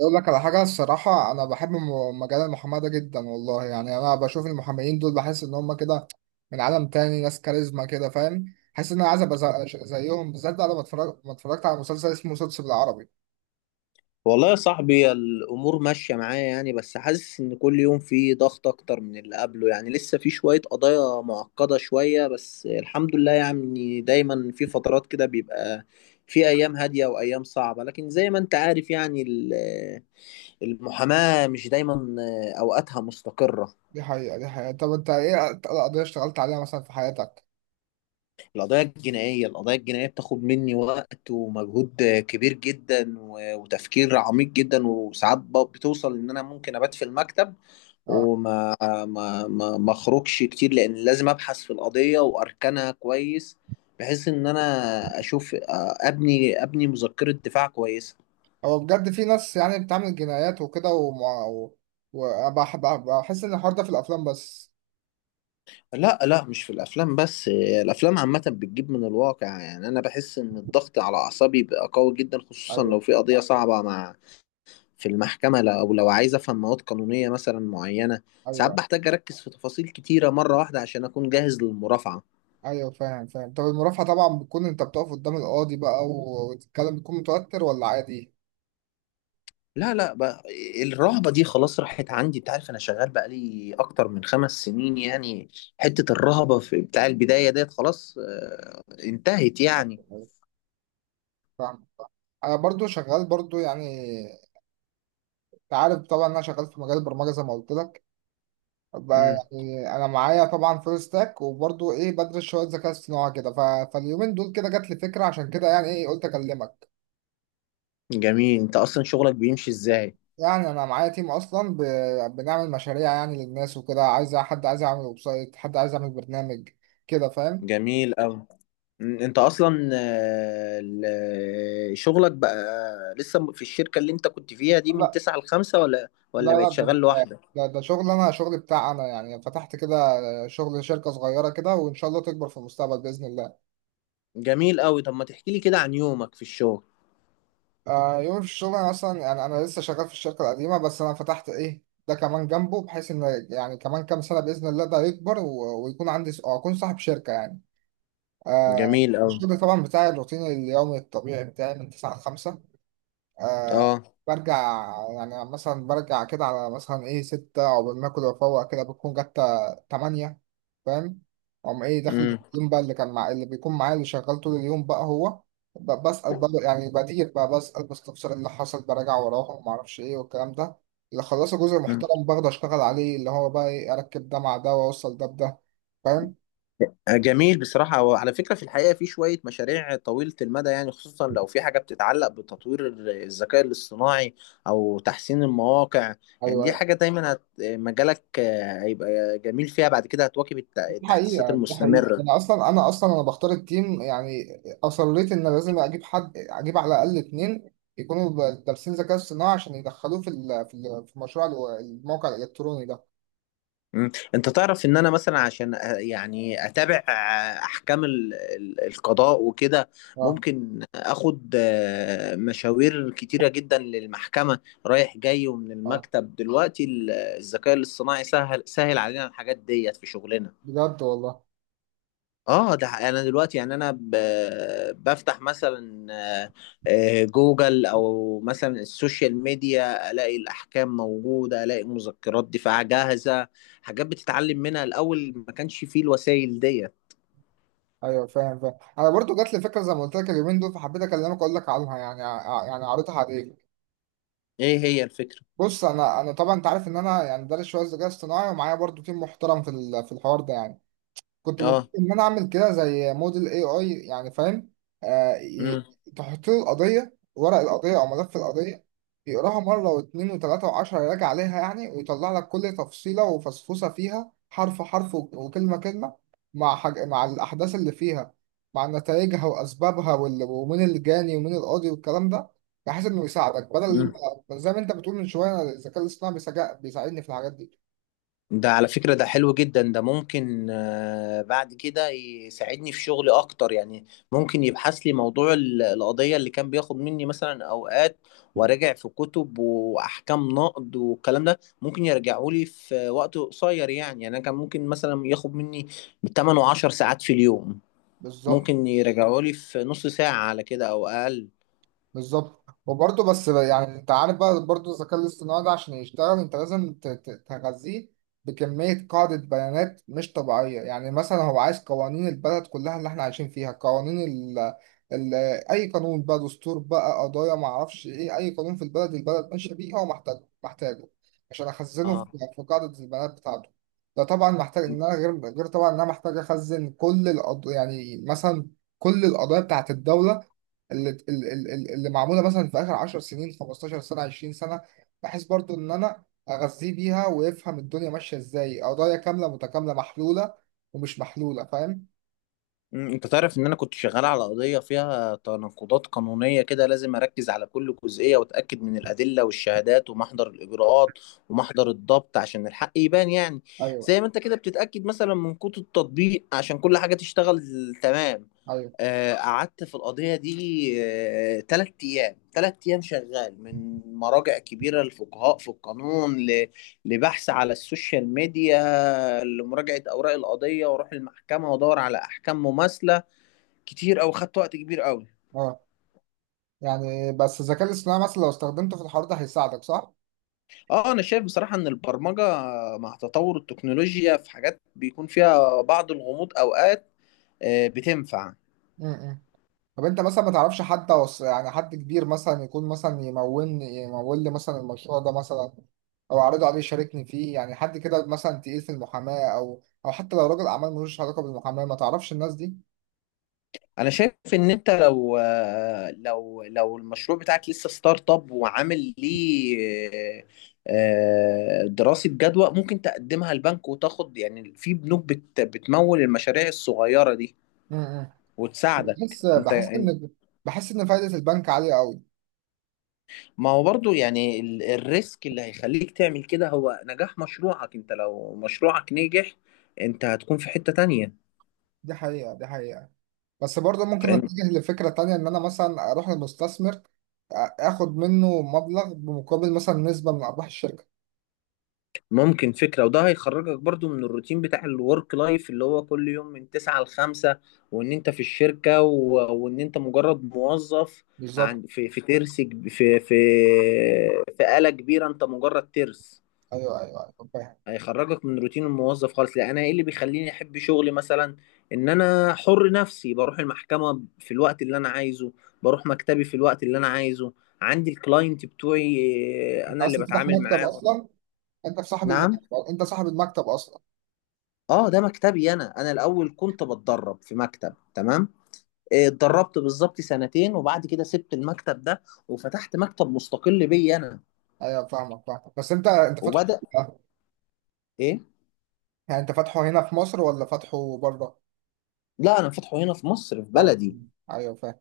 اقول لك على حاجه. الصراحه انا بحب مجال المحاماه ده جدا والله. يعني انا بشوف المحاميين دول بحس ان هم كده من عالم تاني، ناس كاريزما كده، فاهم. حاسس ان انا عايز ابقى زيهم بالذات بقى، لما اتفرج، ما اتفرجت على مسلسل اسمه سوتس بالعربي. والله يا صاحبي الامور ماشيه معايا يعني بس حاسس ان كل يوم في ضغط اكتر من اللي قبله يعني لسه في شويه قضايا معقده شويه بس الحمد لله يعني دايما في فترات كده بيبقى في ايام هاديه وايام صعبه لكن زي ما انت عارف يعني المحاماه مش دايما اوقاتها مستقره. دي حقيقه. طب انت ايه أكتر قضيه اشتغلت عليها مثلا في حياتك؟ القضايا الجنائيه، القضايا الجنائيه بتاخد مني وقت ومجهود كبير جدا وتفكير عميق جدا، وساعات بتوصل ان انا ممكن ابات في المكتب اه، وما ما ما ما اخرجش كتير لان لازم ابحث في القضيه واركنها كويس بحيث ان انا اشوف ابني مذكره دفاع كويسه. هو بجد في ناس يعني بتعمل جنايات وكده، وبحب بحس ان الحوار ده في الافلام بس. لا لا، مش في الافلام بس، الافلام عامه بتجيب من الواقع يعني. انا بحس ان الضغط على اعصابي بقى قوي جدا خصوصا ايوه لو في قضيه صعبه مع في المحكمه، او لو عايز افهم مواد قانونيه مثلا معينه. ساعات ايوه بحتاج اركز في تفاصيل كتيره مره واحده عشان اكون جاهز للمرافعه. ايوه، فاهم فاهم. طب المرافعه طبعا بتكون انت بتقف قدام القاضي بقى، والكلام بيكون متوتر ولا عادي؟ لا لا بقى، الرهبة دي خلاص راحت عندي. انت عارف انا شغال بقالي اكتر من 5 سنين يعني، حتة الرهبة في بتاع البداية ديت خلاص انتهت يعني. أيوة، فاهم. انا برضو شغال برضو يعني، انت عارف طبعا انا شغال في مجال البرمجه زي ما قلت لك بقى. مم. يعني انا معايا طبعا فول ستاك، وبرضو ايه، بدرس شويه ذكاء اصطناعي كده فاليومين دول كده جات لي فكره، عشان كده يعني ايه قلت اكلمك. جميل، انت اصلا شغلك بيمشي ازاي؟ يعني انا معايا تيم اصلا بنعمل مشاريع يعني للناس وكده، عايز حد، عايز يعمل ويب سايت، حد عايز يعمل برنامج كده، فاهم. جميل اوي. مم، انت اصلا، شغلك بقى لسه في الشركة اللي انت كنت فيها دي من 9 ل5، ولا لا ولا لا، بقيت ده شغال ده لوحدك؟ ده ده شغل انا، شغل بتاع انا يعني، فتحت كده آه، شغل شركه صغيره كده، وان شاء الله تكبر في المستقبل باذن الله. جميل اوي، طب ما تحكي لي كده عن يومك في الشغل. آه، يوم في الشغل. انا اصلا يعني انا لسه شغال في الشركه القديمه، بس انا فتحت ايه ده كمان جنبه، بحيث ان يعني كمان كام سنه باذن الله ده يكبر ويكون عندي او اكون صاحب شركه يعني. آه، جميل اوي. الشغل طبعا بتاعي، الروتين اليومي الطبيعي بتاعي من 9 ل 5. آه، اه. برجع يعني مثلا برجع كده على مثلا ايه ستة، عقبال ما اكل وافوق كده بتكون جت تمانية، فاهم. أقوم ايه داخل مم. اليوم بقى اللي كان مع اللي بيكون معايا، اللي شغال طول اليوم بقى، هو بسأل بقى، يعني بدير بقى بسأل بستفسر إيه اللي حصل، براجع وراهم، ومعرفش ايه والكلام ده. اللي خلص جزء محترم باخده اشتغل عليه، اللي هو بقى ايه، اركب ده مع ده واوصل ده بده، فاهم. جميل بصراحة. هو على فكرة في الحقيقة في شوية مشاريع طويلة المدى يعني، خصوصا لو في حاجة بتتعلق بتطوير الذكاء الاصطناعي أو تحسين المواقع. يعني دي ايوه، حاجة دايما مجالك هيبقى جميل فيها، بعد كده هتواكب دي التحديثات حقيقة دي حقيقة أنا المستمرة. أصلا أنا أصلا أنا بختار التيم يعني، أصريت إن لازم أجيب حد، أجيب على الأقل اتنين يكونوا دارسين ذكاء اصطناعي عشان يدخلوه في مشروع الموقع الإلكتروني ده. مم. انت تعرف ان انا مثلا عشان يعني اتابع احكام القضاء وكده، أه. ممكن اخد مشاوير كتيرة جدا للمحكمة رايح جاي ومن أه، المكتب. دلوقتي الذكاء الاصطناعي سهل، سهل علينا الحاجات ديت في شغلنا. بجد والله. اه ده حقيقي. انا دلوقتي يعني بفتح مثلا آه، جوجل او مثلا السوشيال ميديا، الاقي الاحكام موجوده، الاقي مذكرات دفاع جاهزه، حاجات بتتعلم منها. الاول ما كانش فيه الوسائل دي. أيوه، فاهم فاهم. أنا برضو جات لي فكرة زي ما قلت لك اليومين دول، فحبيت أكلمك أقول لك عنها يعني، يعني عرضها عليك. ايه هي الفكره؟ بص، أنا طبعا أنت عارف إن أنا يعني دارس شوية ذكاء اصطناعي، ومعايا برضو تيم محترم في الحوار ده يعني. كنت بفكر اه. ان انا اعمل كده زي موديل اي اي، يعني فاهم. آه ي- امم تحط له القضيه، ورق القضيه او ملف القضيه، يقراها مره واثنين وثلاثه وعشره، يراجع عليها يعني، ويطلع لك كل تفصيله وفصفصه فيها، حرف حرف وكلمه كلمه، مع الاحداث اللي فيها، مع نتائجها واسبابها ومين الجاني ومين القاضي والكلام ده، بحيث انه يساعدك بدل، إمم. زي ما انت بتقول من شويه، الذكاء الاصطناعي بيساعدني في الحاجات دي. ده على فكرة ده حلو جدا، ده ممكن بعد كده يساعدني في شغلي أكتر يعني. ممكن يبحث لي موضوع القضية اللي كان بياخد مني مثلا أوقات، وراجع في كتب وأحكام نقض والكلام ده ممكن يرجعوا لي في وقت قصير يعني. يعني أنا كان ممكن مثلا ياخد مني 8 و10 ساعات في اليوم، بالظبط ممكن يرجعوا لي في نص ساعة على كده أو أقل. بالظبط. وبرضه بس يعني، انت عارف بقى، برضه الذكاء الاصطناعي ده عشان يشتغل انت لازم تغذيه بكمية قاعدة بيانات مش طبيعية. يعني مثلا هو عايز قوانين البلد كلها اللي احنا عايشين فيها، قوانين ال ال اي قانون بقى، دستور بقى، قضايا ما اعرفش ايه، اي قانون في البلد، البلد ماشية بيه هو محتاج محتاجه عشان اخزنه اه. في قاعدة البيانات بتاعته. ده طبعا محتاج ان انا غير طبعا، ان انا محتاج اخزن كل القض يعني، مثلا كل القضايا بتاعت الدولة اللي ال- ال- ال- اللي معموله مثلا في اخر 10 سنين، 15 سنه، 20 سنه، بحيث برضو ان انا اغذيه بيها ويفهم الدنيا ماشيه ازاي، قضايا كامله متكامله محلوله ومش محلوله، فاهم. مم، انت تعرف ان انا كنت شغال على قضية فيها تناقضات قانونية كده، لازم اركز على كل جزئية واتأكد من الادلة والشهادات ومحضر الاجراءات ومحضر الضبط عشان الحق يبان يعني. ايوه زي ما انت كده بتتأكد مثلا من كود التطبيق عشان كل حاجة تشتغل تمام. ايوه. قعدت في القضية دي 3 أيام، 3 أيام شغال من مراجع كبيرة للفقهاء في القانون، لبحث على السوشيال ميديا، لمراجعة أوراق القضية، وأروح المحكمة وأدور على أحكام مماثلة كتير. او خدت وقت كبير قوي. اه يعني، بس الذكاء الاصطناعي مثلا لو استخدمته في الحوار ده هيساعدك صح؟ اه انا شايف بصراحه ان البرمجه مع تطور التكنولوجيا في حاجات بيكون فيها بعض الغموض اوقات، بتنفع. م- م. طب انت مثلا ما تعرفش حد يعني حد كبير مثلا يكون مثلا يمول لي مثلا المشروع ده مثلا، او اعرضه عليه يشاركني فيه، يعني حد كده مثلا تقيل في المحاماة، او حتى لو راجل اعمال ملوش علاقة بالمحاماة، ما تعرفش الناس دي. انا شايف ان انت لو لو المشروع بتاعك لسه ستارت اب وعامل ليه آه، دراسه جدوى، ممكن تقدمها البنك وتاخد. يعني في بنوك بتمول المشاريع الصغيره دي امم. بس وتساعدك انت. بحس ان، بحس ان فايدة البنك عالية قوي. ما هو برضو يعني الريسك اللي هيخليك تعمل كده هو نجاح مشروعك. انت لو مشروعك نجح انت هتكون في حتة تانية. دي حقيقة. بس برضه ممكن فاهم. اتجه لفكرة تانية، ان انا مثلا اروح لمستثمر اخد منه مبلغ بمقابل مثلا نسبة من ارباح الشركة. ممكن فكرة، وده هيخرجك برضو من الروتين بتاع الورك لايف اللي هو كل يوم من 9 ل5، وان انت في الشركة و... وان انت مجرد موظف. بالظبط. عن... في في في آلة كبيرة انت مجرد ترس. ايوه، فاهم. هيخرجك من روتين الموظف خالص. لا انا ايه اللي بيخليني احب شغلي مثلا؟ ان انا حر نفسي، بروح المحكمه في الوقت اللي انا عايزه، بروح مكتبي في الوقت اللي انا عايزه، عندي الكلاينت بتوعي أنت انا اللي اصلا فتح بتعامل مكتب معاهم. اصلا، نعم. انت صاحب المكتب اصلا. اه ده مكتبي انا. انا الاول كنت بتدرب في مكتب تمام، اتدربت بالظبط سنتين، وبعد كده سبت المكتب ده وفتحت مكتب مستقل بي انا ايوه، فاهمك فاهمك. بس انت فاتحه وبدأ. فين؟ ايه؟ يعني انت فاتحه هنا في مصر ولا فاتحه بره؟ لا انا فاتحه هنا في مصر في اه، بلدي. ايوه فاهم.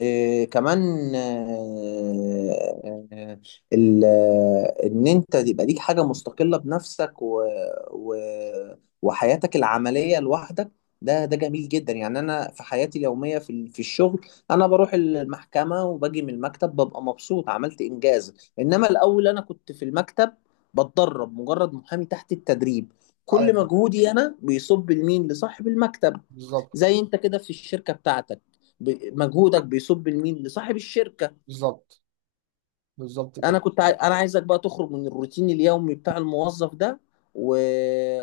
إيه كمان؟ آه، آه، ان انت يبقى ليك حاجه مستقله بنفسك و... وحياتك العمليه لوحدك، ده جميل جدا يعني. انا في حياتي اليوميه في الشغل، انا بروح المحكمه وباجي من المكتب ببقى مبسوط، عملت انجاز. انما الاول انا كنت في المكتب بتدرب، مجرد محامي تحت التدريب، كل ايوه، مجهودي انا بيصب لمين؟ لصاحب المكتب. بالظبط. زي انت كده في الشركه بتاعتك، مجهودك بيصب لمين؟ لصاحب الشركه. بالظبط بالظبط كده. انا عايزك بقى تخرج من الروتين اليومي بتاع الموظف ده و...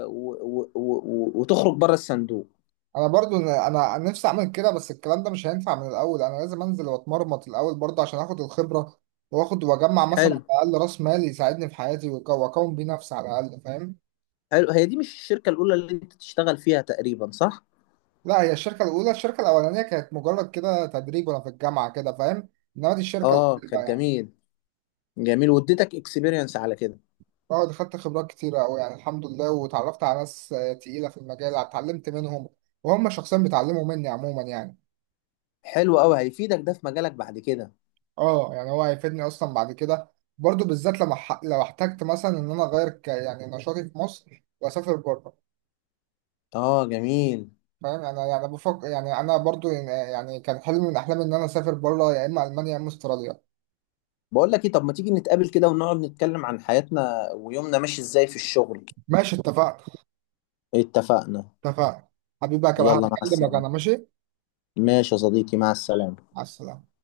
وتخرج بره الصندوق. انا برضو انا انا نفسي اعمل كده، بس الكلام ده مش هينفع من الاول، انا لازم انزل واتمرمط الاول برضه عشان اخد الخبره، واخد واجمع مثلا حلو. على الاقل راس مال يساعدني في حياتي واكون بيه نفسي على الاقل، فاهم. حلو، هي دي مش الشركه الاولى اللي انت تشتغل فيها تقريبا، صح؟ لا، هي الشركه الاولى. الشركه الاولانيه كانت مجرد كده تدريب وانا في الجامعه كده، فاهم. انما دي الشركه اه الاولى كانت يعني. جميل، جميل، واديتك اكسبيرينس على كده. اه، دي خدت خبرات كتيرة أوي يعني الحمد لله، واتعرفت على ناس آه، تقيلة في المجال، اتعلمت منهم وهم شخصيا بيتعلموا مني عموما يعني. حلو قوي، هيفيدك ده في مجالك بعد كده. اه، يعني هو هيفيدني أصلا بعد كده، برضو بالذات لما لو احتجت مثلا إن أنا أغير يعني نشاطي في مصر وأسافر بره. اه جميل. فاهم يعني، أنا يعني بفكر يعني، أنا برضو يعني كان حلم من أحلامي إن أنا أسافر بره، يا إما ألمانيا يا إما أستراليا. بقول لك ايه، طب ما تيجي نتقابل كده ونقعد نتكلم عن حياتنا ويومنا ماشي ازاي في الشغل. ماشي، اتفقنا. اتفقنا. اتفقنا، حبيبي بقى. يلا مع هكلمك السلامة. أنا، ماشي. ماشي يا صديقي، مع السلامة. على السلامة.